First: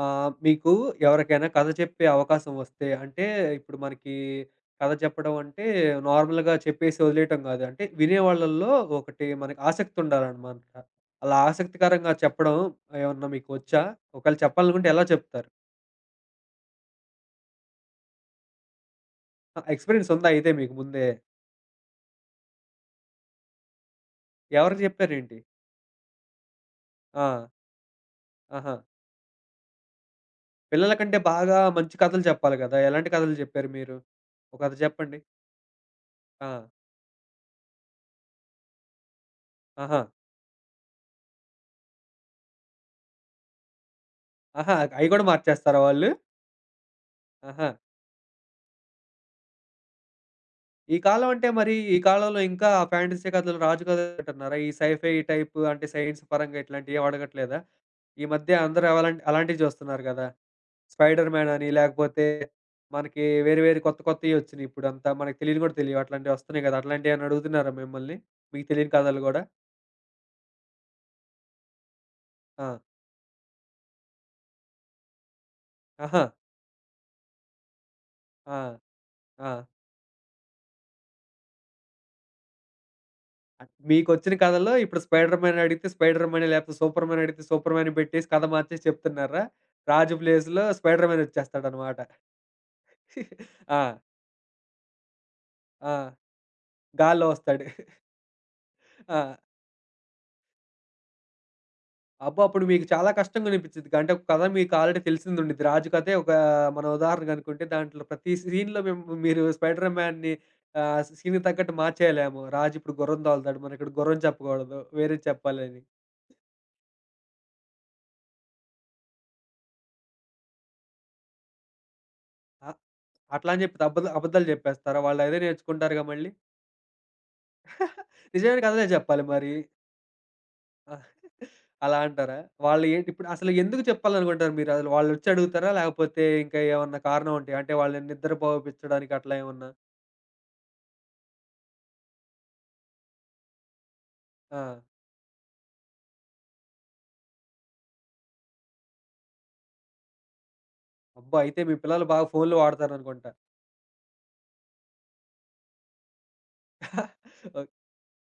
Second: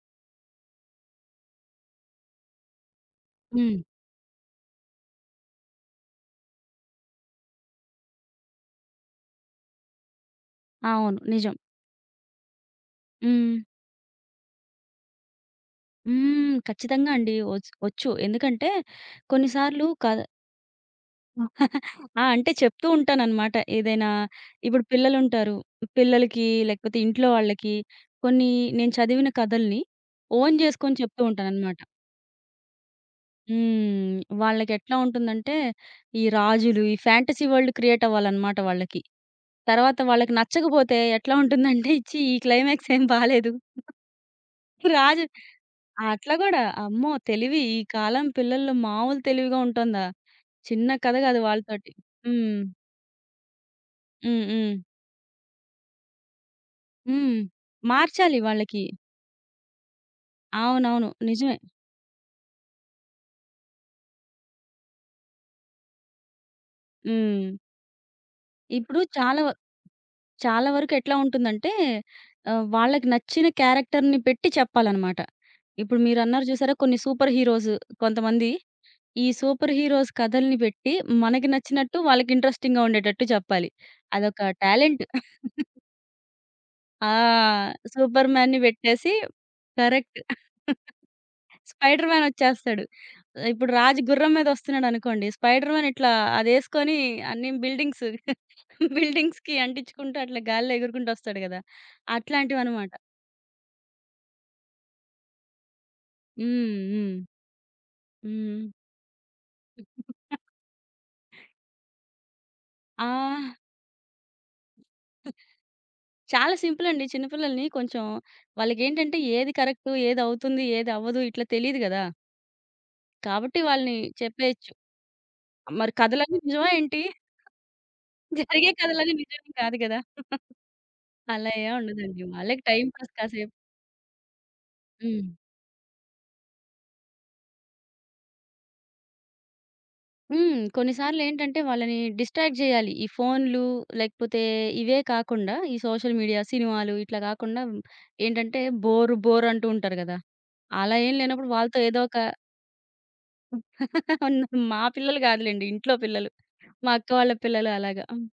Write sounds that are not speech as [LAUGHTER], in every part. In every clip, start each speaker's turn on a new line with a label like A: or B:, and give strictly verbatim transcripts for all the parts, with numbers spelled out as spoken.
A: ఆహ్, మీకు ఎవరికైనా కథ చెప్పే అవకాశం వస్తే, అంటే
B: హ్మ్.
A: ఇప్పుడు మనకి కథ చెప్పడం అంటే నార్మల్‌గా చెప్పేసి వదిలేయటం గాదు. అంటే వినేవాళ్ళల్లో ఒకటి మనకి ఆసక్తి ఉండాలనమాట.
B: అవును.
A: అలా
B: నిజం.
A: ఆసక్తికరంగా చెప్పడం ఏమన్నా మీకు
B: హ్మ్.
A: వచ్చా? ఒకవేళ చెప్పాలనుకుంటే ఎలా చెప్తారు?
B: హ్మ్. ఖచ్చితంగా అండి. ఒచ్ ఒచ్చు. ఎందుకంటే కొన్ని
A: ఆహ్,
B: సార్లు
A: ఎక్స్‌పీరియన్స్
B: కథ
A: ఉందా అయితే మీకు ముందే?
B: ఆ! అంటే చెప్తూ ఉంటాననమాట. ఏదైనా
A: ఎవరికి
B: ఇప్పుడు
A: చెప్పారేంటి?
B: పిల్లలుంటారు. పిల్లలకి లేకపోతే
A: ఆ!
B: ఇంట్లో వాళ్ళకి కొన్ని
A: ఆహా!
B: నేను చదివిన కథల్ని ఓన్
A: పిల్లల
B: జేసుకొని
A: కంటే
B: చెప్తూ
A: బాగా
B: ఉంటాననమాట.
A: మంచి కథలు చెప్పాలి గదా! ఎలాంటి కథలు చెప్పారు మీరు?
B: హ్మ్.
A: ఒక కథ
B: వాళ్ళకెట్లా
A: చెప్పండి.
B: ఉంటుందంటే ఈ
A: ఆ!
B: రాజులు, ఈ ఫ్యాంటసీ వరల్డ్ క్రియేట్ అవ్వాలనమాట వాళ్ళకి. తర్వాత
A: ఆహా!
B: వాళ్ళకి నచ్చకపోతే ఎట్లా ఉంటుందంటే, "ఛీ! ఈ క్లైమాక్స్ ఏం బాలేదు."
A: ఆహా! అయి
B: రాజు
A: గూడా మార్చేస్తారా వాళ్ళు?
B: అట్లా గూడా. అమ్మో! తెలివి
A: ఆహా!
B: ఈ కాలం పిల్లల్లో మామూలు తెలివిగా ఉంటుందా? చిన్న
A: ఈ
B: కథ
A: కాలం
B: గాదు
A: అంటే మరి
B: వాళ్ళతోటి.
A: ఈ కాలంలో
B: హ్మ్.
A: ఇంకా ఫాంటసీ కథలు, రాజు కథలు
B: హ్మ్.
A: అంటున్నారా? ఈ
B: హ్మ్.
A: సైఫై టైప్ అంటే సైన్స్ పరంగా ఇట్లాంటియేం
B: హ్మ్.
A: అడగట్లేదా? ఈ
B: మార్చాలి
A: మధ్య
B: వాళ్ళకి.
A: అందరూ అవలాంటి అలాంటివి చూస్తున్నారు గదా!
B: అవునవును.
A: 'స్పైడర్ మ్యాన్'
B: నిజమే.
A: అని లేకపోతే మనకి వేరే వేరే కొత్త కొత్తయొచ్చినియి ఇప్పుడంతా. మనకు తెలియని గూడా తెలియవు. అట్లాంటివి వస్తున్నాయి గదా! అట్లాంటియేమన్నా
B: హ్మ్.
A: అడుగుతున్నారా మిమ్మల్ని? మీకు తెలియని
B: ఇప్పుడు
A: కథలు
B: చాలా
A: గూడా?
B: వ చాలా వరకు ఎట్లా ఉంటుందంటే ఆహ్,
A: ఆ!
B: వాళ్ళకి నచ్చిన క్యారెక్టర్‌ని పెట్టి చెప్పాలనమాట. ఇప్పుడు
A: ఆహా!
B: మీరన్నారు చూసారా కొన్ని సూపర్ హీరోస్ కొంతమంది
A: ఆ!
B: ఈ
A: ఆ!
B: సూపర్ హీరోస్ కథల్ని పెట్టి మనకి నచ్చినట్టు వాళ్ళకి ఇంట్రెస్టింగ్‌గా ఉండేటట్టు చెప్పాలి.
A: అట్ మీకొచ్చిన
B: అదొక
A: కథల్లో ఇప్పుడు
B: టాలెంట్.
A: 'స్పైడర్ మ్యాన్' అడిగితే 'స్పైడర్ మ్యాన్' లేకపోతే 'సూపర్
B: ఆ!
A: మ్యాన్' అడిగితే 'సూపర్ మ్యాన్'
B: సూపర్
A: పెట్టేసి కథ
B: మ్యాన్‌ని
A: మార్చేసి
B: పెట్టేసి
A: చెప్తున్నారా? రాజు
B: కరెక్ట్.
A: ప్లేస్‌లో 'స్పైడర్ మ్యాన్' వచ్చేస్తాడనమాట.
B: స్పైడర్ మ్యాన్ వచ్చేస్తాడు. ఇప్పుడు
A: ఆ!
B: రాజు గుర్రం మీద వస్తున్నాడనుకోండి, స్పైడర్ మ్యాన్
A: ఆ!
B: ఇట్లా అదేసుకొని
A: గాల్లో
B: అన్ని
A: వస్తాడు.
B: బిల్డింగ్స్ [LAUGHS]
A: ఆ!
B: బిల్డింగ్స్‌కి అంటించుకుంటూ అట్లా గాలిలో ఎగురుకుంటూ వస్తాడు గదా!
A: అబ్బో! అప్పుడు మీకు
B: అట్లాంటివన్నమాట.
A: చాలా కష్టంగా అనిపించిద్దిగా. అంటే ఒక కథ మీకు ఆల్రెడీ తెలిసింది ఉండిద్ది. రాజు కథే ఒక
B: హ్మ్.
A: మన
B: హ్మ్.
A: ఉదాహరణకు అనుకుంటే దాంట్లో ప్రతి
B: హ్మ్.
A: సీన్‌లో మిమ్ మీరు స్పైడర్ మ్యాన్‌ని ఆహ్, సీన్‌కి తగ్గట్టు మార్చేయలేము. రాజు ఇప్పుడు
B: ఆ!
A: గుర్రం తోలుతాడు. మనం ఇక్కడ గుర్రం చెప్పకూడదు. వేరేది చెప్పాలని.
B: చాలా సింపుల్ అండి. చిన్న పిల్లల్ని కొంచెం వాళ్ళకేంటంటే ఏది కరెక్టు, ఏది అవుతుంది, ఏది అవ్వదు ఇట్లా తెలీదు గదా!
A: అ అట్లా
B: కాబట్టి
A: అని చెప్పి
B: వాళ్ళని
A: అబద్ద అబద్దాలు
B: చెప్పేయొచ్చు.
A: చెప్పేస్తారా? వాళ్ళు అదే
B: మరి
A: నేర్చుకుంటారుగా మళ్ళీ.
B: కథలన్నీ నిజమా ఏంటి?
A: నిజమైన
B: జరిగే
A: కథలే
B: కథలన్నీ
A: చెప్పాలి
B: నిజమేం
A: మరి.
B: కాదు గదా!
A: ఆ!
B: అలా ఏం
A: అలా
B: ఉండదండి.
A: అంటారా?
B: వాళ్ళకి
A: వాళ్ళు
B: టైమ్
A: ఏంటి
B: పాస్
A: ఇప్పుడు అసలు
B: కాసేపు
A: ఎందుకు చెప్పాలనుకుంటారు మీరు? అసలు వాళ్ళొచ్చి
B: హ్మ్.
A: అడుగుతారా? లేకపోతే ఇంకా ఏమన్నా కారణం ఉంటాయా? అంటే వాళ్ళని నిద్రపోపిచ్చడానికి అట్లా ఏమన్నా?
B: హ్మ్. కొన్నిసార్లేంటంటే వాళ్ళని డిస్ట్రాక్ట్ జేయాలి. ఈ ఫోన్‌లు లేకపోతే
A: ఆ!
B: ఇవే కాకుండా ఈ సోషల్ మీడియా, సినిమాలు ఇట్లా గాకుండా ఏంటంటే బోర్ బోర్ అంటూ ఉంటారు గదా! అలా ఏం
A: అబ్బా!
B: లేనప్పుడు
A: అయితే మీ
B: వాళ్ళతో ఏదో
A: పిల్లలు
B: ఒక
A: బాగా ఫోన్‌లు వాడతారనుకుంటా.
B: [LAUGHS] మా పిల్లలు గాదులెండి. ఇంట్లో పిల్లలు. మా అక్క వాళ్ళ
A: ఓ
B: పిల్లలు అలాగా. హ్మ్.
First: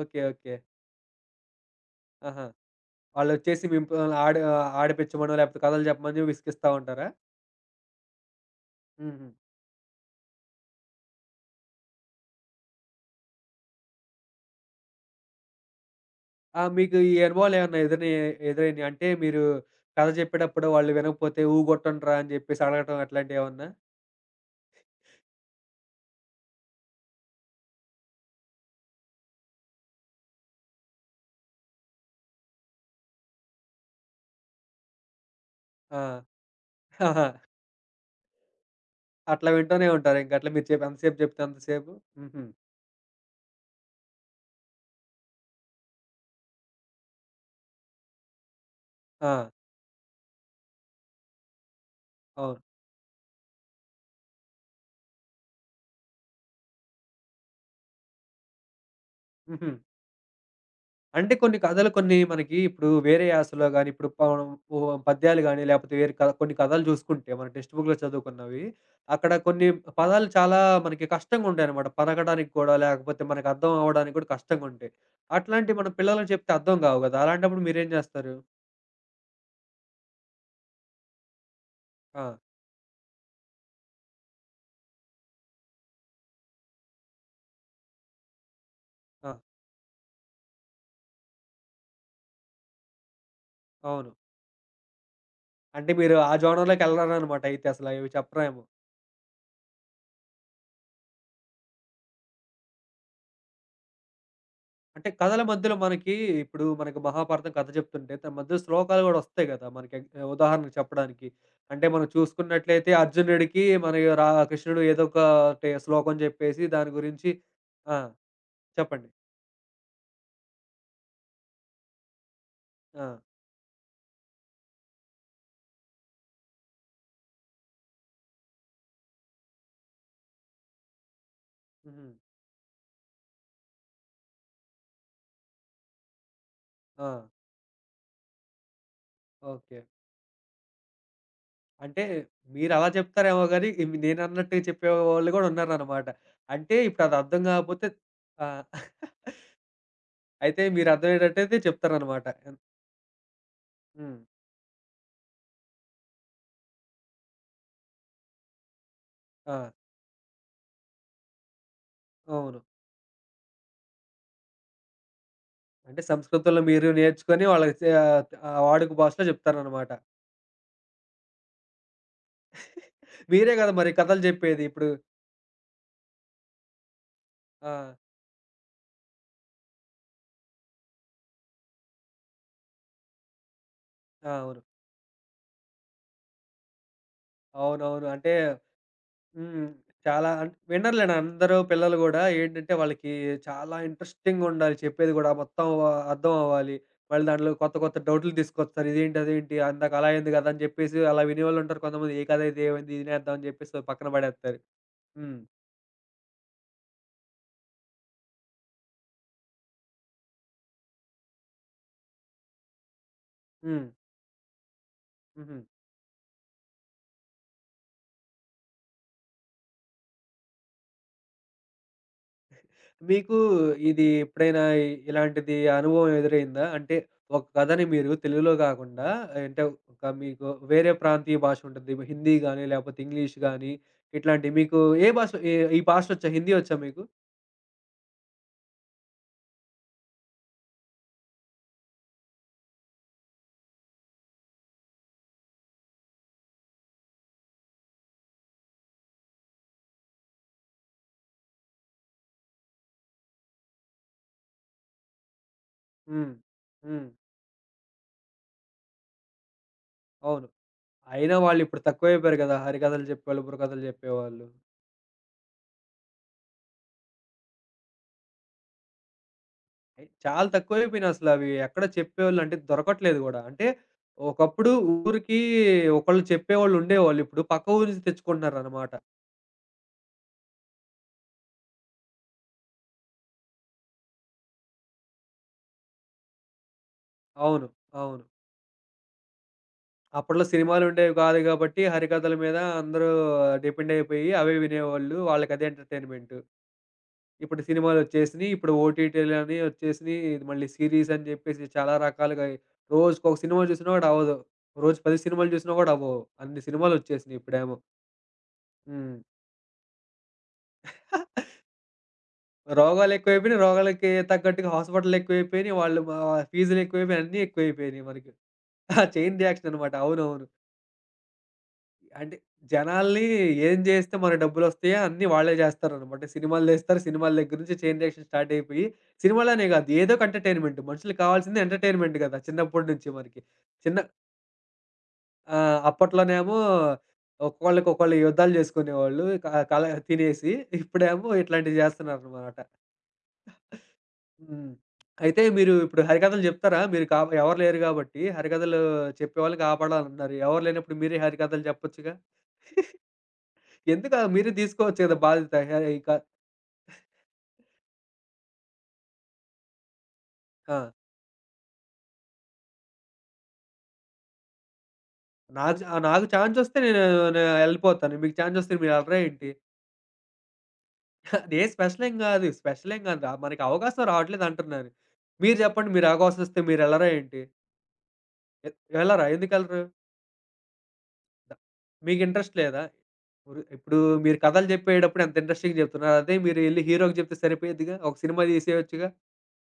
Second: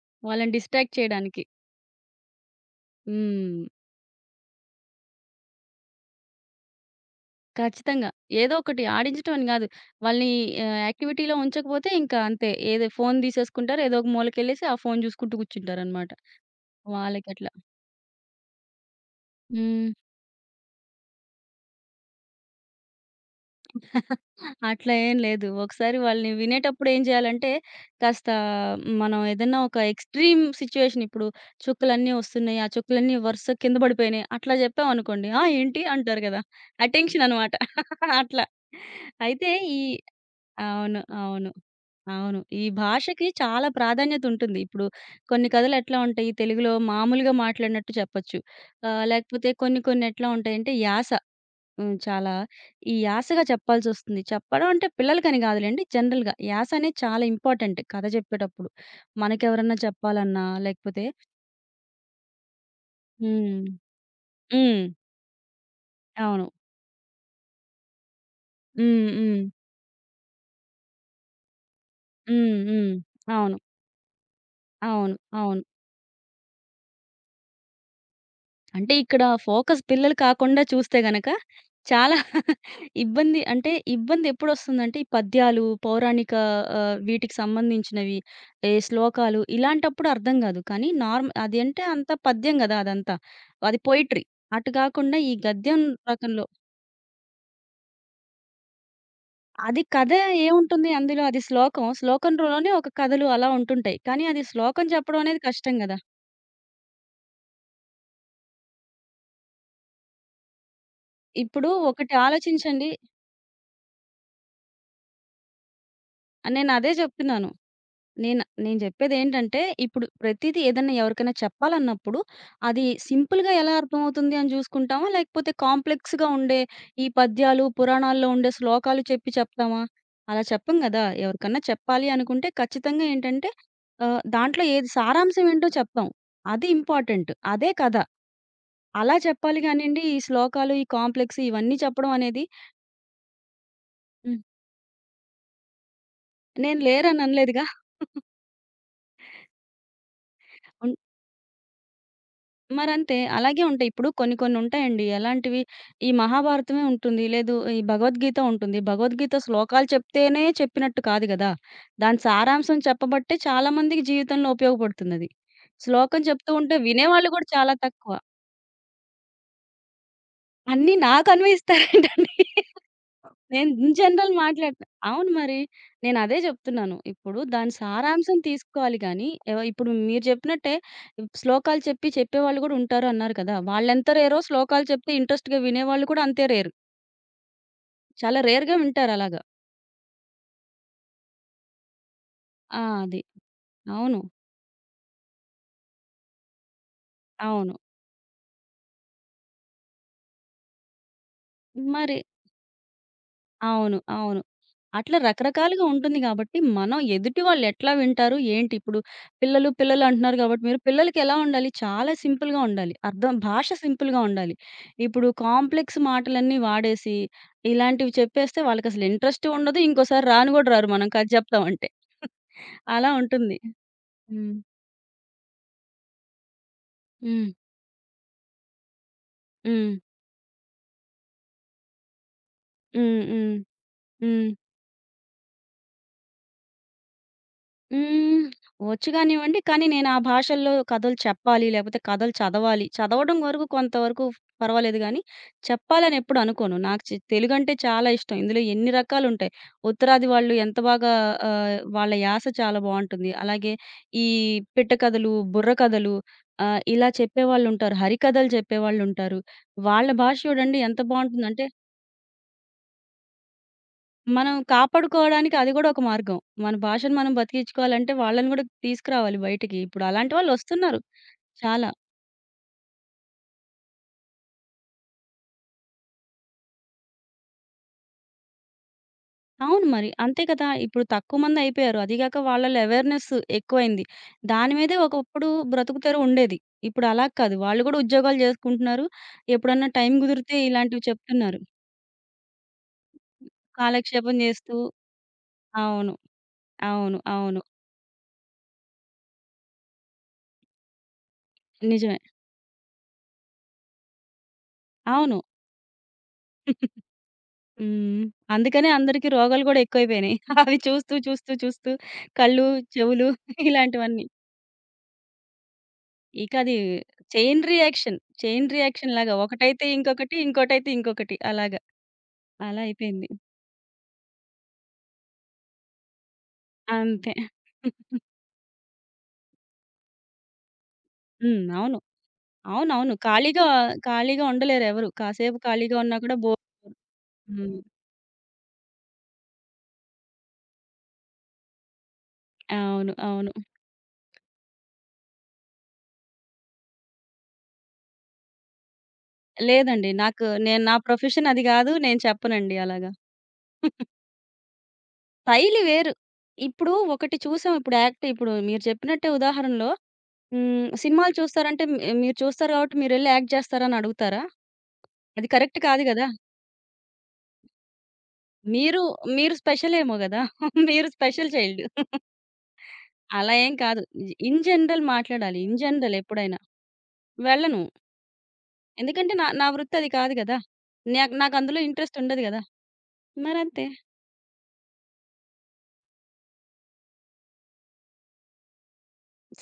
A: ఓకే.
B: వాళ్ళని
A: ఓకే.
B: డిస్ట్రాక్ట్ చేయడానికి.
A: ఆహా!
B: హ్మ్.
A: వాళ్ళొచ్చేసి మిమ్మల్ని ఆడి ఆడిపిచ్చమనో, లేకపోతే కథలు చెప్పమని విసిగిస్తా ఉంటారా?
B: ఖచ్చితంగా. ఏదో ఒకటి
A: హుహు.
B: ఆడించటం అని గాదు. వాళ్ళని ఆహ్, యాక్టివిటీలో ఉంచకపోతే ఇంకా అంతే. ఏదో ఫోను తీసేసుకుంటారు. ఏదో ఒక మూలకెళ్ళేసి ఆ ఫోను జూసుకుంటూ కూర్చుంటారనమాట.
A: ఆ! మీకు ఈ
B: వాళ్ళకట్లా.
A: అనుభవాలేమన్నా ఎదురయ్యా ఎదురైనియా? అంటే మీరు
B: హ్మ్.
A: కథ చెప్పేటప్పుడు వాళ్ళు వినకపోతే ఊగొట్టండ్రా అని జెప్పేసి అడగటం అట్లాంటియేమన్నా?
B: అట్లా ఉమ్. అట్లా ఏం లేదు. ఒకసారి వాళ్ళని వినేటప్పుడు ఏం జేయాలంటే, కాస్త మనం ఏదన్నా ఒక ఎక్స్‌ట్రీమ్ సిట్యుయేషన్ ఇప్పుడు చుక్కలన్నీ వస్తున్నాయి. ఆ చుక్కలన్నీ వరుసగా కింద పడిపోయినాయి. అట్లా జెప్పామనుకోండి. ఆ! ఏంటి?
A: ఆ!
B: అంటారు గదా! అటెన్షన్
A: ఆహా!
B: అనమాట. [LAUGHS] అట్లా. అయితే
A: అట్లా
B: ఈ
A: వింటూనే ఉంటారింక. అట్లా మీరు చెప్ ఎంత
B: అవును.
A: సేపు చెప్తే
B: అవును.
A: అంతసేపు.
B: అవును.
A: హుహు.
B: ఈ భాషకి చాలా ప్రాధాన్యతుంటుంది. ఇప్పుడు కొన్ని కథలు ఎట్లా ఉంటాయి, తెలుగులో మామూలుగా మాట్లాడినట్టు చెప్పొచ్చు. ఆహ్,
A: ఆ!
B: లేకపోతే కొన్ని కొన్ని ఎట్లా ఉంటాయంటే యాస హ్మ్. చాలా
A: అవును.
B: ఈ యాసగా చెప్పాల్సొస్తుంది. చెప్పడం అంటే పిల్లలకని గాదులెండి జనరల్‌గా. యాస అనేది చాలా ఇంపార్టెంట్ కథ చెప్పేటప్పుడు.
A: హుహు.
B: మనకెవరన్నా చెప్పాలన్నా లేకపోతే
A: అంటే కొన్ని కథలు కొన్ని మనకి ఇప్పుడు వేరే
B: హ్మ్.
A: యాసలో గాని, ఇప్పుడు ప ఓ
B: హ్మ్.
A: పద్యాలు గాని, లేపోతే వేరే క
B: అవును.
A: కొన్ని కథలు చూసుకుంటే మన టెక్స్ట్ బుక్‌లో చదువుకున్నవి,
B: హ్మ్.
A: అక్కడ
B: హ్మ్.
A: కొన్ని పదాలు చాలా మనకి కష్టంగుంటాయనమాట. పలకడానికి
B: హ్మ్.
A: కూడా,
B: హ్మ్.
A: లేకపోతే మనకు
B: అవును.
A: అర్థం అవ్వడానికి కూడా కష్టంగుంటాయి.
B: అవును. అవును.
A: అట్లాంటివి మనం పిల్లలకి చెప్తే అర్థం కావు కదా! అలాంటప్పుడు మీరేం చేస్తారు?
B: అంటే ఇక్కడ ఫోకస్ పిల్లలు కాకుండా చూస్తే గనక చాలా
A: ఆ!
B: ఇబ్బంది అంటే, ఇబ్బందెప్పుడొస్తుందంటే, ఈ పద్యాలు, పౌరాణిక ఆహ్, వీటికి సంబంధించినవి, ఏ
A: ఆ!
B: శ్లోకాలు ఇలాంటప్పుడు అర్థం గాదు. కానీ నార్మ్ అది అంటే అంత పద్యం గదా! అదంతా. అది
A: అవును.
B: పొయిటరీ. అటు గాకుండా ఈ గద్యం
A: అంటే మీరు ఆ
B: రకంలో
A: జోనర్‌లోకెళ్ళరనమాట అయితే అసలు అవి చెప్పరేమో.
B: అది కథ ఏముంటుంది అందులో? అది శ్లోకం. శ్లోకంలోనే ఒక కథలు అలా ఉంటుంటాయి. కానీ అది శ్లోకం
A: అంటే
B: చెప్పడం అనేది
A: కథల
B: కష్టం
A: మధ్యలో
B: గదా!
A: మనకి ఇప్పుడు మనకి మహాభారతం కథ చెప్తుంటే దాని మధ్య శ్లోకాలు కూడా వస్తాయి కదా! మనకి ఎగ్ ఉదాహరణకు చెప్పడానికి.
B: ఇప్పుడు
A: అంటే మనం
B: ఒకటి ఆలోచించండి.
A: చూసుకున్నట్లయితే అర్జునుడికి మనకి రా కృష్ణుడు ఏదో ఒకటి శ్లోకం చెప్పేసి
B: నేనదే
A: దాని గురించి
B: జెప్తున్నాను.
A: ఆ!
B: నేను నేను
A: చెప్పండి.
B: జెప్పేదేంటంటే, ఇప్పుడు ప్రతీదీ ఏదన్నా ఎవరికైనా చెప్పాలన్నప్పుడు, అది
A: ఆ!
B: సింపుల్‌గా ఎలా అర్థమవుతుంది అని జూసుకుంటామా? లేకపోతే కాంప్లెక్స్‌గా ఉండే ఈ పద్యాలు, పురాణాల్లో ఉండే శ్లోకాలు చెప్పి చెప్తామా? అలా చెప్పం గదా! ఎవరికన్నా చెప్పాలి
A: హ్మ్.
B: అనుకుంటే ఖచ్చితంగా ఏంటంటే, ఆహ్, దాంట్లో ఏది సారాంశం ఏంటో చెప్తాం. అది
A: ఆ!
B: ఇంపార్టెంట్. అదే కథ. అలా చెప్పాలి
A: ఓకే.
B: గానీండి, ఈ శ్లోకాలు, ఈ కాంప్లెక్స్ ఇవన్నీ
A: అంటే
B: చెప్పడం అనేది
A: మీరలా చెప్తారేమో గాని ఇవి
B: హ్మ్.
A: నేనన్నట్టుగా చెప్పేవాళ్ళు కూడా ఉన్నారనమాట. అంటే
B: నేను
A: ఇప్పుడు అది
B: లేరని
A: అర్థం
B: అనలేదుగా.
A: కాకపోతే ఆ! [LAUGHS] అయితే మీరు అర్థమయ్యేటట్టయితే చెప్తారనమాట.
B: మరంతే. అలాగే ఉంటాయి. ఇప్పుడు
A: హ్మ్.
B: కొన్ని కొన్ని ఉంటాయండి. ఎలాంటివి ఈ మహాభారతమే ఉంటుంది. లేదు ఈ భగవద్గీత ఉంటుంది. భగవద్గీత
A: ఆ!
B: శ్లోకాలు చెప్తేనే చెప్పినట్టు కాదు గదా! దాని
A: అవును.
B: సారాంశం చెప్పబట్టే చాలామందికి జీవితంలో ఉపయోగపడుతుందది.
A: అంటే
B: శ్లోకం చెప్తూ
A: సంస్కృతంలో
B: ఉంటే
A: మీరు
B: వినేవాళ్ళు
A: నేర్చుకొని
B: గూడా చాలా
A: వాళ్ళకి చే
B: తక్కువ.
A: ఆహ్, ఆ వాడుక భాషలో చెప్తారనమాట.
B: అన్నీ నాకు అన్వయిస్తారేంటండి?
A: మీరే
B: నేను
A: గదా! మరి
B: ఇన్
A: కథలు
B: జనరల్
A: జెప్పేది.
B: మాట్లాడిన.
A: ఇప్పుడు
B: అవును మరి. నేనదే జెప్తున్నాను. ఇప్పుడు
A: ఆ!
B: దాని సారాంశం తీసుకోవాలి గానీ, ఎవ ఇప్పుడు మీరు జెప్పినట్టే శ్లోకాలు చెప్పి చెప్పేవాళ్ళు గూడా ఉంటారు అన్నారు కదా! వాళ్ళెంత
A: ఆ!
B: రేరో
A: అవును.
B: శ్లోకాలు చెప్తే ఇంట్రెస్ట్‌గా వినేవాళ్ళు కూడా అంతే రేర్.
A: అవునవును. అంటే
B: చాలా రేర్‌గా వింటారు అలాగా.
A: హ్మ్. చాలా అన్ వినర్లేండి అందరూ పిల్లలు గూడా ఏంటంటే,
B: ఆ!
A: వాళ్ళకి
B: అది.
A: చాలా
B: అవును.
A: ఇంట్రెస్టింగుండాలి చెప్పేది గూడా. మొత్తం ఆహ్, అర్థం అవ్వాలి. మళ్ళీ దాంట్లో
B: అవును.
A: కొత్త కొత్త డౌట్లు తీసుకొస్తారు. ఇదేంటి? అదేంటి? అందాక అలా అయింది గదా! అని జెప్పేసి అలా వినేవాళ్ళుంటారు కొంతమంది.
B: మరి
A: ఏ కథ ఇది? ఏమైంది? తినేద్దాం అని జెప్పేసి
B: అవును.
A: పక్కన
B: అవును.
A: పడేత్తారు.
B: అట్లా
A: హ్మ్.
B: రకరకాలుగా ఉంటుంది గాబట్టి, మనం ఎదుటి వాళ్ళు ఎట్లా వింటారు, ఏంటి ఇప్పుడు పిల్లలు, పిల్లలు అంటున్నారు గాబట్టి మీరు పిల్లలకి ఎలా ఉండాలి? చాలా సింపుల్‌గా ఉండాలి. అర్థం భాష
A: హ్మ్.
B: సింపుల్‌గా ఉండాలి. ఇప్పుడు
A: హుహు.
B: కాంప్లెక్స్ మాటలన్నీ వాడేసి, ఇలాంటివి చెప్పేస్తే వాళ్ళకసలు ఇంట్రెస్ట్ ఉండదు. ఇంకోసారి రాను గూడా రారు మనం కథ చెప్తామంటే. అలా
A: మీకు
B: ఉంటుంది.
A: ఇది
B: హ్మ్.
A: ఎప్పుడైనా ఇ- ఇలాంటిది అనుభవం ఎదురైందా? అంటే, ఒక
B: హ్మ్.
A: కథని మీరు తెలుగులో గాకుండా అంటే,
B: హ్మ్.
A: ఒక మీకు వేరే ప్రాంతీయ భాష ఉంటుంది. ఇప్పుడు హిందీ గాని, లేపోతే
B: హ్మ్.
A: ఇంగ్లీష్
B: హ్మ్.
A: గాని
B: హ్మ్.
A: ఇట్లాంటివి మీకు ఏ భాష ఏ ఈ భాషొచ్చా? హిందీ వచ్చా మీకు?
B: హ్మ్. వచ్చు గానివ్వండి. కానీ నేను ఆ భాషల్లో కథలు చెప్పాలి, లేపోతే కథలు చదవాలి. చదవడం వరకు కొంతవరకు పర్వాలేదు గానీ, చెప్పాలని ఎప్పుడు అనుకోను. నాకు చి తెలుగంటే చాలా ఇష్టం. ఇందులో ఎన్ని రకాలుంటాయి. ఉత్తరాది వాళ్ళు ఎంత బాగా ఆహ్, వాళ్ళ యాస చాలా బావుంటుంది. అలాగే ఈ పిట్ట కథలు, బుర్ర కథలు
A: హ్మ్.
B: ఆహ్,
A: హ్మ్.
B: ఇలా చెప్పేవాళ్ళుంటారు. హరికథలు చెప్పేవాళ్ళుంటారు. వాళ్ళ భాష
A: అవును.
B: చూడండి ఎంత
A: అయినా
B: బావుంటుందంటే
A: వాళ్ళిప్పుడు తక్కువైపోయారు గదా! హరికథలు చెప్పేవాళ్ళు, బుర్రకథలు జెప్పేవాళ్ళు.
B: మనం కాపాడుకోవడానికి అది గూడా ఒక మార్గం. మన భాషను మనం బతికించుకోవాలంటే వాళ్ళని గూడా తీసుకురావాలి బయటికి. ఇప్పుడు
A: అయి
B: అలాంటి
A: చాలా
B: వాళ్ళొస్తున్నారు
A: తక్కువైపోయినాయసల. అవి ఎక్కడ
B: చాలా.
A: చెప్పేవాళ్ళు అంటే దొరకట్లేదు గూడా. అంటే, ఒకప్పుడు ఊరికి ఒకళ్ళు చెప్పేవాళ్ళుండేవాళ్ళు. ఇప్పుడు పక్క ఊరు నుంచి తెచ్చుకుంటున్నారనమాట.
B: అవును మరి. అంతే కదా! ఇప్పుడు తక్కువ మందయిపోయారు. అది గాక వాళ్ళలో అవేర్‌నెస్ ఎక్కువైంది. దాని మీదే ఒకప్పుడు బ్రతుకుతెర ఉండేది. ఇప్పుడు అలా కాదు.
A: అవును.
B: వాళ్ళు గూడా
A: అవును.
B: ఉద్యోగాలు జేసుకుంటున్నారు. ఎప్పుడన్నా టైం
A: అప్పట్లో
B: కుదిరితే ఇలాంటివి
A: సినిమాలుండేవి కాదు
B: చెప్తున్నారు.
A: గాబట్టి, హరికథల మీద అందరూ డిపెండ్ అయిపోయి
B: కాలక్షేపం
A: అవే
B: జేస్తూ
A: వినేవాళ్ళు. వాళ్ళకదే
B: అవును.
A: ఎంటర్‌టైన్‌మెంటు.
B: అవును. అవును.
A: ఇప్పుడు సినిమాలొచ్చేసినియి. ఇప్పుడు ఓటీటీలని వచ్చేసినియి. ఇది మళ్ళీ సీరీస్ అని జెప్పేసి చాలా
B: నిజమే.
A: రకాలుగా రోజుకొక సినిమా చూసినా గూడా అవ్వదు. రోజు పది
B: అవును.
A: సినిమాలు చూసినా గూడా అవ్వవు. అన్ని సినిమాలొచ్చేసినియి ఇప్పుడేమో.
B: హ్మ్. అందుకనే
A: హ్మ్.
B: అందరికి రోగాలు గూడా ఎక్కువైపోయినాయి. [LAUGHS] అవి చూస్తూ, చూస్తూ,
A: [LAUGHS]
B: చూస్తూ కళ్ళు, చెవులు
A: రోగాలెక్కువైపోయినియి.
B: [LAUGHS]
A: రోగాలకి
B: ఇలాంటివన్నీ.
A: తగ్గట్టుగా హాస్పిటల్లెక్కువైపోయినియి. వాళ్ళు మా
B: ఇక అది
A: ఫీజులెక్కువైపోయినియి. అన్నీ
B: చైన్
A: ఎక్కువైపోయినియి
B: రియాక్షన్.
A: మనకి.
B: చైన్ రియాక్షన్ లాగా
A: చైన్ రియాక్షన్
B: ఒకటైతే
A: అనమాట.
B: ఇంకొకటి,
A: అవునవును.
B: ఇంకోటైతే ఇంకొకటి అలాగా.
A: అంటే
B: అలా
A: జనాల్ని
B: అయిపోయింది.
A: ఏం జేస్తే మన డబ్బులొస్తాయో అన్నీ వాళ్ళే జేస్తారనమాట. సినిమాలు తీస్తారు.
B: అంతే.
A: సినిమాల దగ్గర నుంచి చైన్ రియాక్షన్ స్టార్ట్ అయిపోయి, సినిమాలనే గాదు ఏదోక ఎంటర్‌టైన్‌మెంట్. మనుషులకి కావాల్సింది
B: హ్మ్. అవును.
A: ఎంటర్‌టైన్‌మెంట్ గదా! చిన్నప్పటి నుంచి
B: అవునవును.
A: మనకి.
B: ఖాళీగా
A: చిన్న
B: ఖాళీగా ఉండలేరెవరు. కాసేపు
A: ఆహ్,
B: ఖాళీగా ఉన్నా కూడా
A: అప్పట్లోనేమో
B: బోర్ హ్మ్.
A: ఒక్కోళ్ళకి ఒక్కోళ్ళు యుద్ధాలు జేసుకునేవాళ్ళు. క కల తినేసి. ఇప్పుడేమో ఇట్లాంటివి జేస్తున్నారనమాట.
B: అవును. అవును.
A: హ్మ్. అయితే మీరు ఇప్పుడు హరికథలు జెప్తారా? మీరు కా ఎవరు లేరు గాబట్టి హరికథలు చెప్పేవాళ్ళని
B: లేదండి.
A: కాపాడాలంటున్నారు.
B: నాకు
A: ఎవరు
B: నేను నా
A: లేనప్పుడు మీరే
B: ప్రొఫెషన్ అది
A: హరికథలు
B: గాదు.
A: జెప్పొచ్చుగా?
B: నేను చెప్పనండి అలాగా.
A: ఎందుకు ఆహ్, మీరే తీసుకోవచ్చు కదా! బాధ్యత. హే
B: శైలి
A: ఇక
B: వేరు. ఇప్పుడు ఒకటి చూసాం ఇప్పుడు యాక్ట్ ఇప్పుడు మీరు చెప్పినట్టే ఉదాహరణలో
A: ఆ!
B: హ్మ్. సినిమాలు చూస్తారంటే మీ మీరు చూస్తారు కాబట్టి మీరెళ్లి యాక్ట్ చేస్తారని అడుగుతారా? అది కరెక్ట్
A: నాకు చా
B: కాదు గదా!
A: నాకు చాన్సొస్తే నేను నే ఎళ్ళిపోతాను. మీకు చాన్సొస్తే మీరు
B: మీరు
A: ఎళ్ళరా ఏంటి?
B: మీరు స్పెషల్ ఏమో గదా! [LAUGHS] మీరు
A: [LAUGHS]
B: స్పెషల్
A: నేను
B: చైల్డ్.
A: స్పెషలేం కాదు. స్పెషలేం కాదు. రా
B: అలా
A: మనకి
B: ఏం కాదు.
A: అవకాశం
B: జి
A: రావట్లేదు
B: ఇన్
A: అంటున్నాను.
B: జనరల్ మాట్లాడాలి.
A: మీరు
B: ఇన్
A: చెప్పండి మీరు
B: జనరల్
A: అవకాశం
B: ఎప్పుడైనా.
A: వస్తే మీరెళ్ళరా ఏంటి?
B: వెళ్ళను.
A: ఎ ఎళ్ళరా?
B: ఎందుకంటే నా నా
A: ఎందుకెళ్ళరు?
B: వృత్తి అది కాదు గదా! నాక్
A: ద
B: నాకందులో ఇంట్రెస్ట్
A: మీకు
B: ఉండదు
A: ఇంట్రెస్ట్
B: గదా!
A: లేదా? ఇప్పుడు
B: మరంతే.
A: ఇప్పుడు మీరు కథలు చెప్పేటప్పుడు ఎంత ఇంట్రెస్టింగ్‌గా చెప్తున్నారు. అదే మీరు ఎళ్లి హీరోకి చెప్తే సరిపోయిద్దిగా. ఒక సినిమా తీసేయొచ్చుగా.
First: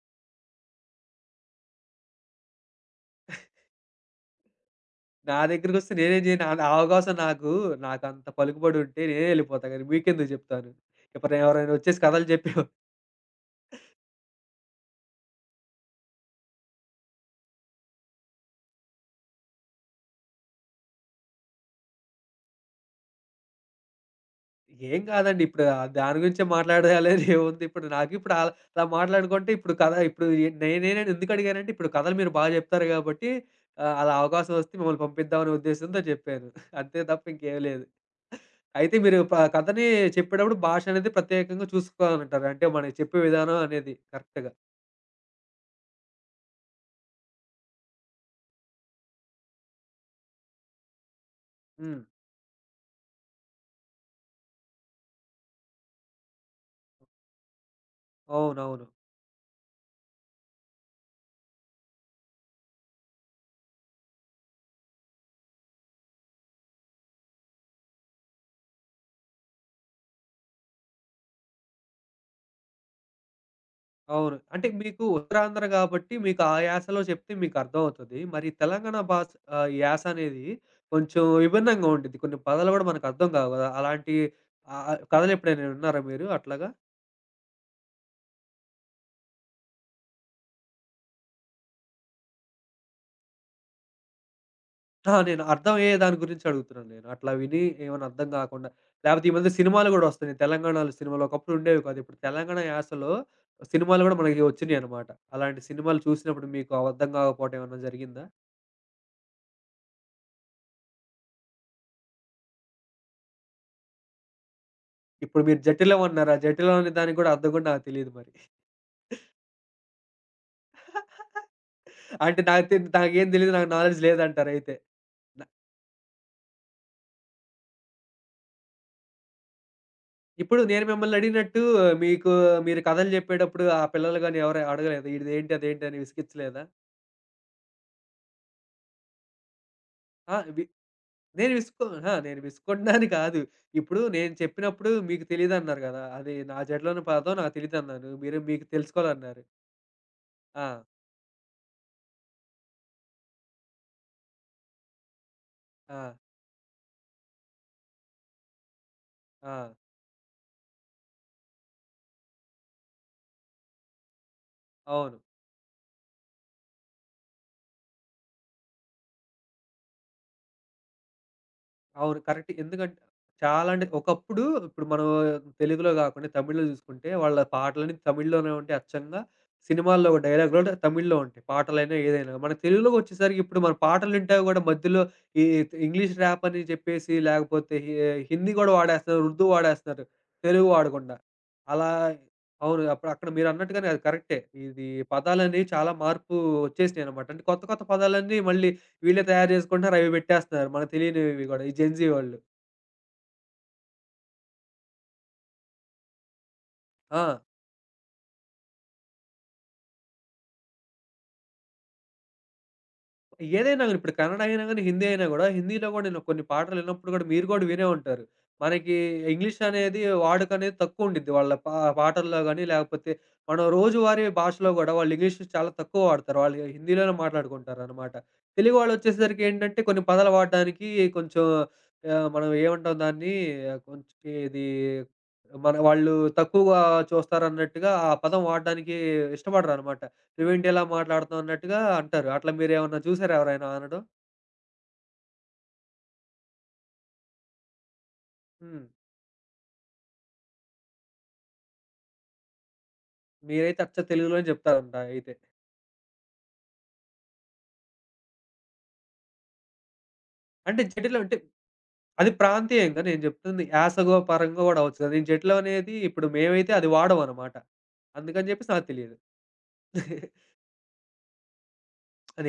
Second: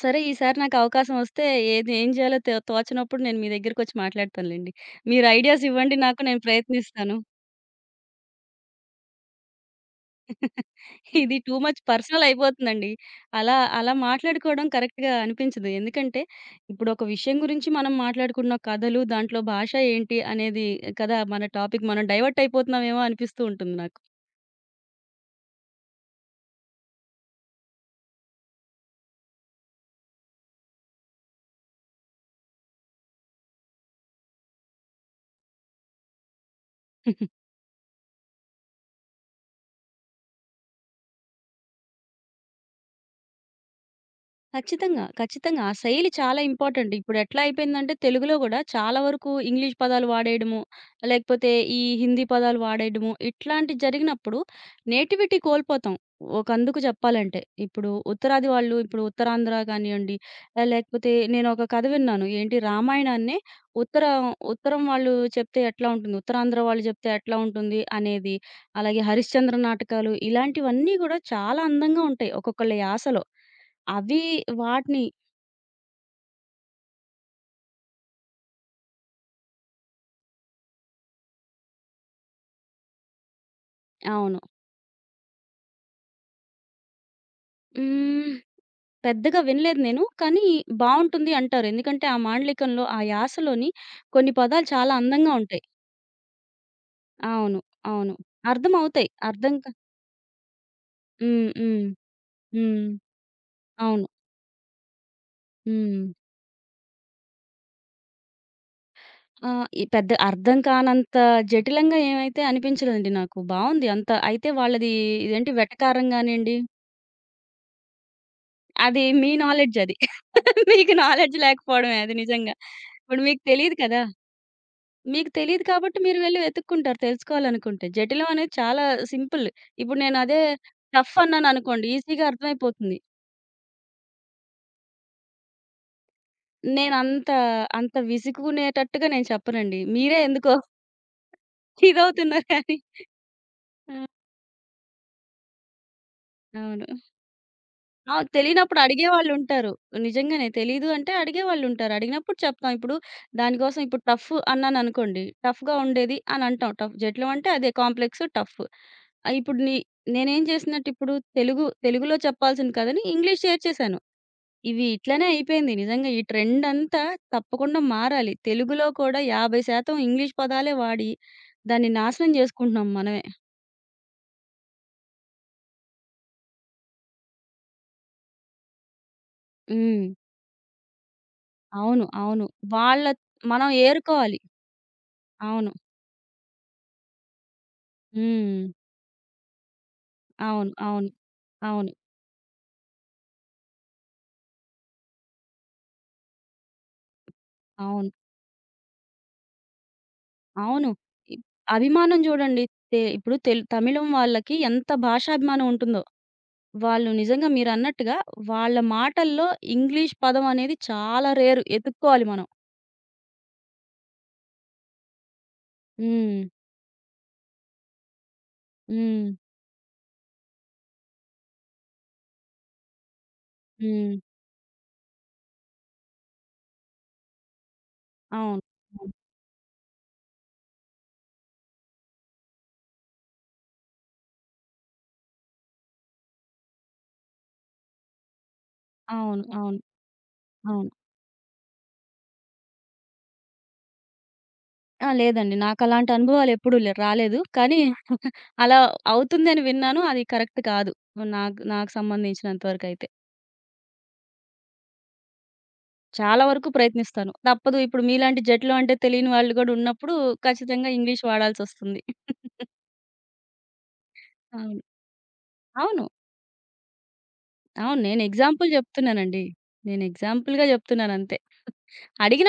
B: సరే ఈసారి నాకు అవకాశం వస్తే ఏది ఏం చేయాలో తో తోచనప్పుడు నేను మీ దగ్గరికొచ్చి మాట్లాడతానులెండి. మీరు
A: నా
B: ఐడియాస్
A: దగ్గరికొస్తే
B: ఇవ్వండి నాకు.
A: నేనేం
B: నేను
A: జేయను. ఆ ఆ అవకాశం
B: ప్రయత్నిస్తాను.
A: నాకు నాకంత పలుకుబడుంటే నేనే యెళ్ళిపోతా గానీ మీకెందుకు జెప్తాను. ఇప్పుడు
B: ఇది టూ
A: ఎవరైనా
B: మచ్
A: ఒచ్చేసి
B: పర్సనల్
A: కథలు జెప్పేవా
B: అయిపోతుందండి. అలా, అలా మాట్లాడుకోవడం కరెక్ట్‌గా అనిపించదు. ఎందుకంటే, ఇప్పుడు ఒక విషయం గురించి మనం మాట్లాడుకున్న కథలు, దాంట్లో భాష ఏంటి అనేది కదా మన టాపిక్. మనం డైవర్ట్ అయిపోతున్నామేమో అనిపిస్తూ ఉంటుంది నాకు.
A: ఏం గాదండి. ఇప్పుడు ఆహ్, దాని గురించే మాట్లాడాలని ఏముంది. ఇప్పుడు నాకిప్పుడు ఆల్ అలా అలా మాట్లాడుకుంటే ఇప్పుడు కథ ఇప్పుడు ఎ నేనేనని ఎందుకడిగానంటే ఇప్పుడు కథలు మీరు బా జెప్తారు గాబట్టి ఆహ్, అలా అవకాశం ఒస్తే మిమ్మల్ని పంపిద్దామనే ఉద్దేశంతో జెప్పాను. అంతే తప్ప ఇంకేం లేదు. అయితే మీరు ప కథని చెప్పేటప్పుడు భాష అనేది ప్రత్యేకంగా చూసుకోవాలంటారు. అంటే మనకి చెప్పే విధానం అనేది కరెక్ట్‌గా.
B: ఖచ్చితంగా. ఖచ్చితంగా. ఆ శైలి చాలా ఇంపార్టెంట్. ఇప్పుడెట్లా అయిపోయిందంటే తెలుగులో గూడా చాలా వరకు ఇంగ్లీష్ పదాలు వాడేయడము, లేకపోతే ఈ
A: హ్మ్.
B: హిందీ పదాలు వాడేయడము, ఇట్లాంటివి జరిగినప్పుడు నేటివిటీ కోల్పోతాం. ఒకందుకు చెప్పాలంటే. ఇప్పుడు ఉత్తరాది వాళ్ళు
A: అవునవును.
B: ఇప్పుడు ఉత్తరాంధ్ర కానియండి, ఆహ్, లేకపోతే నేనొక కథ విన్నాను. ఏంటి రామాయణాన్నే ఉత్తర ఉత్తరం వాళ్ళు చెప్తే ఎట్లా ఉంటుంది, ఉత్తరాంధ్ర వాళ్ళు చెప్తే ఎట్లా ఉంటుంది అనేది, అలాగే హరిశ్చంద్ర నాటకాలు ఇలాంటివన్నీ గూడా చాలా అందంగా ఉంటాయి. ఒక్కొక్కళ్ళ యాసలో. అవి
A: అవును. అంటే
B: వాటిని
A: మీకు ఉత్తరాంధ్ర గాబట్టి మీకు ఆ యాసలో చెప్తే మీకర్థమవుతది. మరి తెలంగాణ భాష ఆహ్, యాస అనేది కొంచెం విభిన్నంగా ఉండిద్ది. కొన్ని పదాలు గూడా మనకర్థం కావు గదా! అలాంటి
B: అవును.
A: ఆహ్, ఆహ్, కథలెప్పుడైనా విన్నారా మీరు అట్లాగా?
B: హ్మ్. పెద్దగా వినలేదు నేను. కానీ బావుంటుంది అంటారు. ఎందుకంటే ఆ మాండలికంలో ఆ యాసలోని కొన్ని పదాలు చాలా
A: అహా!
B: అందంగా
A: నేను
B: ఉంటాయి.
A: అర్థమయ్యే దాని గురించి అడుగుతున్నాను నేను. అట్లా
B: అవును.
A: విని ఏమైనా
B: అవును.
A: అర్థం గాకుండా
B: అర్థమవుతాయి.
A: లేపోతే ఈ మధ్య
B: అర్థం కా
A: సినిమాలు గూడా వస్తున్నాయి. తెలంగాణలో సినిమాలు
B: హ్మ్.
A: ఒకప్పుడు ఉండేవి
B: హ్మ్.
A: కాదు. ఇప్పుడు తెలంగాణ
B: హ్మ్.
A: యాసలో సినిమాలు
B: అవును.
A: గూడా మనకి వచ్చినియనమాట. అలాంటి సినిమాలు
B: హ్మ్.
A: చూసినప్పుడు మీకు అర్థం గాకపోవటం ఏమన్నా జరిగిందా?
B: ఆ! ఈ పెద్ద అర్థం కానంత జటిలంగా ఏమైతే అనిపించలేదండి నాకు. బావుంది అంతా. అయితే వాళ్ళది
A: ఇప్పుడు
B: ఇదేంటి
A: మీరు జటిలం
B: వెటకారం
A: అన్నారు. ఆ
B: గానియండి
A: జటిలం అనే దానికి గూడా అర్థం గూడా నాకు తెలీదు మరి.
B: అది మీ నాలెడ్జ్ అది. [LAUGHS] మీకు నాలెడ్జ్ లేకపోవడమే అది
A: అంటే
B: నిజంగా.
A: నాకు తె
B: ఇప్పుడు
A: నాకేం
B: మీకు
A: తెలీదు. నాకు
B: తెలీదు
A: నాలెడ్జ్
B: కదా!
A: లేదంటారయితే.
B: మీకు
A: న
B: తెలీదు కాబట్టి మీరు వెళ్లి వెతుక్కుంటారు తెలుసుకోవాలనుకుంటే. జటిలం అనేది చాలా సింపుల్. ఇప్పుడు నేను అదే
A: ఇప్పుడు నేను
B: టఫ్
A: మిమ్మల్ని అడిగినట్టు
B: అన్నాననుకోండి ఈజీ‌గా
A: మీకు మీరు
B: అర్థమైపోతుంది.
A: కథలు చెప్పేటప్పుడు ఆ పిల్లలు గాని ఎవరు అడగలేదా? "ఇదేంటి? అదేంటి?" అని విసిగిచ్చలేదా?
B: నేనంత అంత అంత విసుగునేటట్టుగా నేను చెప్పనండి. మీరే
A: ఆ!
B: ఎందుకో
A: వి నేను
B: [LAUGHS]
A: విసుక్కో అహా! నేను
B: ఇదవుతున్నారు కానీ.
A: విసుక్కుంటున్నాను కాదు. ఇప్పుడు
B: హ్మ్.
A: నేను చెప్పినప్పుడు మీకు తెలీదన్నారు గదా! అది నా
B: అవును.
A: జడలోని పదం నాకు తెలీదన్నాను.
B: ఆ!
A: మీరు మీకు
B: తెలీనప్పుడు
A: తెలుసుకోవాలన్నారు.
B: అడిగేవాళ్ళుంటారు. నిజంగానే
A: ఆ!
B: తెలీదు అంటే అడిగేవాళ్ళుంటారు. అడిగినప్పుడు చెప్తాం. ఇప్పుడు దానికోసం ఇప్పుడు టఫ్ అన్నాననుకోండి. టఫ్‌గా
A: ఆ!
B: ఉండేది అని అంటాం. టఫ్ జటిలం అంటే అదే కాంప్లెక్స్, టఫ్. ఆహ్,
A: ఆ!
B: ఇప్పుడు నీ నేనేం చేసినట్టు ఇప్పుడు తెలుగు తెలుగులో చెప్పాల్సింది కాదని ఇంగ్లీష్ చేర్చేశాను. ఇవి
A: అవును.
B: ఇట్లనే అయిపోయింది. నిజంగా ఈ ట్రెండ్ అంతా తప్పకుండా మారాలి. తెలుగులో కూడా యాభై శాతం ఇంగ్లీష్ పదాలే వాడి దాన్ని
A: అవును.
B: నాశనం
A: కరెక్ట్.
B: చేసుకుంటున్నాం
A: ఎందుకంటే
B: మనమే.
A: చాలా అంటే ఒకప్పుడు ఇప్పుడు మనం తెలుగులో గాకుండా తమిళ్‌లో జూసుకుంటే వాళ్ళ పాటలన్నీ తమిళ్‌లోనే ఉంటాయి అచ్చంగా.
B: హ్మ్.
A: సినిమాల్లో డైలాగులు గూడా తమిళ్‌లో ఉంటాయి. పాటలైనా
B: అవును.
A: ఏదైనా.
B: అవును.
A: మన తెలుగులోకి
B: వాళ్ళ
A: వచ్చేసరికి ఇప్పుడు
B: మనం
A: మన పాటలు
B: ఏరుకోవాలి.
A: వింటావి గూడా మధ్యలో ఈ
B: అవును.
A: ఇంగ్లీష్ ర్యాప్ అని చెప్పేసి లేకపోతే హి హిందీ
B: హ్మ్.
A: గూడా వాడేస్తున్నారు. ఉర్దూ వాడేస్తున్నారు. తెలుగు
B: అవును. అవును.
A: వాడకుండా. అలా
B: అవును.
A: అవును. అప్పుడు అక్కడ మీరన్నట్టుగానే అది కరెక్టే. ఇది పదాలనేవి చాలా మార్పు వచ్చేసినాయన్నమాట. అంటే కొత్త కొత్త
B: అవును.
A: పదాలన్నీ మళ్ళీ వీళ్ళే తయారు జేసుకుంటున్నారు. అవి బెట్టేస్తున్నారు.
B: అవును.
A: మనకు
B: ఇప్
A: తెలియనివి కూడా ఈ జెన్‌జీ
B: అభిమానం
A: వాళ్ళు.
B: జూడండి. తె ఇప్పుడు తెల్ తమిళం వాళ్ళకి ఎంత భాషాభిమానం ఉంటుందో. వాళ్ళు
A: ఆ!
B: నిజంగా మీరన్నట్టుగా వాళ్ళ మాటల్లో ఇంగ్లీష్ పదం అనేది చాలా రేరు. ఎతుక్కోవాలి మనం.
A: ఏదైనా గాని, ఇప్పుడు కన్నడ అయినా గాని, హిందీ అయినా గూడా, హిందీలో గూడా నేను
B: హ్మ్.
A: కొన్ని పాటలు విన్నప్పుడు గూడా మీరు గూడా వినే ఉంటారు. మనకి
B: హ్మ్.
A: ఇంగ్లీష్ అనేది వాడుక అనేది తక్కువ ఉండిద్ది. వాళ్ళ పా పాటల్లో గాని, లేకపోతే మనం
B: హ్మ్.
A: రోజువారీ భాషలో గూడా వాళ్ళు ఇంగ్లీష్ చాలా తక్కువ వాడతారు. వాళ్ళు హిందీలోనే మాట్లాడుకుంటారనమాట.
B: అవును.
A: తెలుగు
B: అవును.
A: వాళ్ళొచ్చేసరికి ఏంటంటే, కొన్ని పదాలు వాడడానికి కొంచెం ఆహ్, మనం ఏమంటాం దాన్ని, కొంచెం ఇది మన వాళ్ళు తక్కువగా చూస్తారన్నట్టుగా ఆ పదం వాడడానికి
B: అవును. అవును.
A: ఇష్టపడరనమాట. నువ్వేంటి ఇలా
B: అవును.
A: మాట్లాడుతావు అన్నట్టుగా అంటారు. అట్లా మీరేమన్నా చూసారా ఎవరైనా అనడం?
B: ఆ! లేదండి. నాకలాంటి అనుభవాలెప్పుడూ లే రాలేదు. కానీ అలా
A: హ్మ్.
B: అవుతుందని విన్నాను. అది కరెక్ట్ కాదు. నాకు నాకు సంబంధించినంత వరకైతే.
A: మీరైతే అచ్చ తెలుగులోనే చెప్తారంట అయితే.
B: చాలా వరకు ప్రయత్నిస్తాను. తప్పదు ఇప్పుడు మీలాంటి జట్లు అంటే తెలియని వాళ్ళు గూడా ఉన్నప్పుడు
A: అంటే
B: ఖచ్చితంగా
A: జటిలం
B: ఇంగ్లీష్
A: అంటే
B: వాడాల్సొస్తుంది.
A: అది ప్రాంతీయంగా నేను చెప్తుంది యాసగో పరంగా గూడా
B: అవును.
A: అవ్వచ్చు కదా! నేను జటిలం అనేది
B: అవును.
A: ఇప్పుడు మేమైతే అది వాడమనమాట.
B: అవును. నేను
A: అందుకని
B: ఎగ్జాంపుల్
A: చెప్పేసి నాకు తెలియదు.
B: జెప్తున్నానండి. నేను ఎగ్జాంపుల్‌గా జెప్తున్నానంతే.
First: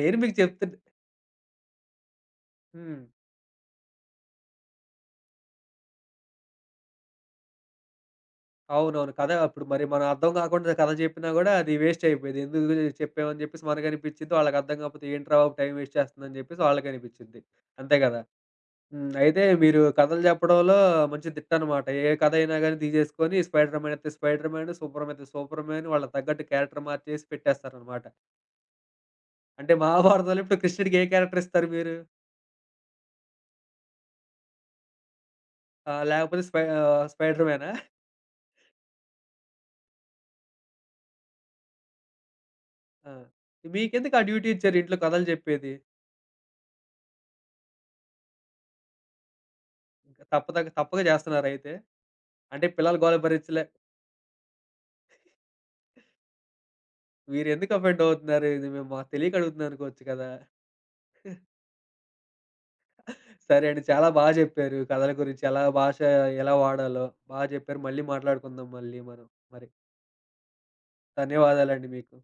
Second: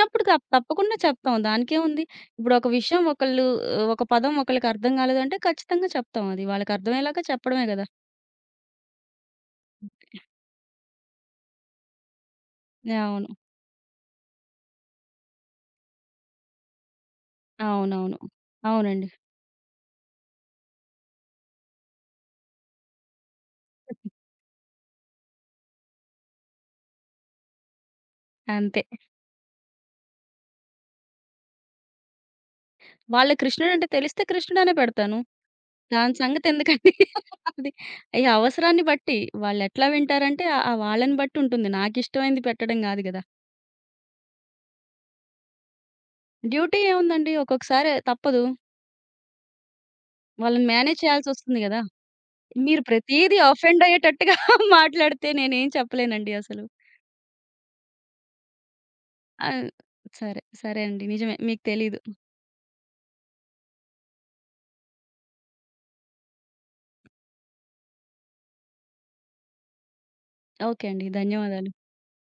A: నేను మీకు
B: తప్
A: చెప్తున్న
B: తప్పకుండా చెప్తాం. దానికేముంది? ఇప్పుడు ఒక
A: హ్మ్.
B: విషయం ఒకళ్ళు ఆహ్, ఒక పదం ఒకళ్ళకి అర్థం కాలేదంటే ఖచ్చితంగా చెప్తాం అది. వాళ్ళకర్థమయ్యేలాగా చెప్పడమే గదా!
A: అవునవును. కథ అప్పుడు మరి మనం అర్థం కాకుండా కథ చెప్పినా గూడా అది వేస్ట్ అయిపోయేది. ఎందుకు
B: అవును.
A: చెప్పామని చెప్పేసి మనకనిపిచ్చిద్ది. వాళ్ళకి అర్థం కాకపోతే ఏంట్రా బాబు టైం వేస్ట్ చేస్తుందని చెప్పేసి వాళ్ళకనిపిచ్చిద్ది. అంతే
B: అవునవును.
A: కదా!
B: అవునండి.
A: హ్మ్. అయితే మీరు కథలు చెప్పడంలో మంచి దిట్టనమాట. ఏ కథ అయినా గాని తీసేసుకొని 'స్పైడర్ మ్యాన్' అయితే 'స్పైడర్ మ్యాన్', 'సూపర్ మ్యాన్' అయితే 'సూపర్ మ్యాన్' వాళ్ళకి తగ్గట్టు క్యారెక్టర్ మార్చేసి పెట్టేస్తారనమాట.
B: అంతే.
A: అంటే 'మహాభారతంలో' ఇప్పుడు కృష్ణుడికి ఏ క్యారెక్టర్ ఇస్తారు మీరు?
B: వాళ్ళకి కృష్ణుడంటే తెలిస్తే కృష్ణుడనే పెడతాను.
A: ఆహ్,
B: దాని
A: లేకపోతే స్పై
B: సంగతెందుకండి.
A: ఆహ్,
B: [LAUGHS]
A: 'స్పైడర్
B: అది
A: మ్యానా'?
B: ఈ అవసరాన్ని బట్టి వాళ్ళెట్లా వింటారంటే ఆహ్, వాళ్ళని బట్టి ఉంటుంది. నాకిష్టమైంది పెట్టడం గాదు
A: ఆ!
B: గదా!
A: మీకెందుకు ఆ డ్యూటీ ఇచ్చారు ఇంట్లో కథలు చెప్పేది?
B: డ్యూటీ ఏముందండి ఒక్కొక్కసారి తప్పదు. వాళ్ళని
A: తప్పదగ
B: మేనేజ్
A: తప్పక
B: చేయాల్సొస్తుంది
A: చేస్తున్నారైతే.
B: గదా!
A: అంటే
B: మీరు
A: పిల్లలు గోల
B: ప్రతీదీ
A: భరించలే.
B: అఫెండ్ అయ్యేటట్టుగా [LAUGHS] మాట్లాడితే నేనేం చెప్పలేనండి అసలు.
A: మీరెందుకు అఫెండ్ అవుతున్నారు? ఇది మేము మాకు తెలియక
B: ఆహ్,
A: అడుగుతున్నాం అనుకోవచ్చు కదా!
B: సరే. సరే అండి. నిజమే మీకు తెలీదు.
A: సరే అండి. చాలా బా జెప్పారు కథల గురించి. ఎలా భాష ఎలా వాడాలో బా జెప్పారు. మళ్ళీ మాట్లాడుకుందాం మళ్ళీ మనం. మరి
B: ఓకే అండి. ధన్యవాదాలు.
A: ధన్యవాదాలండి మీకు.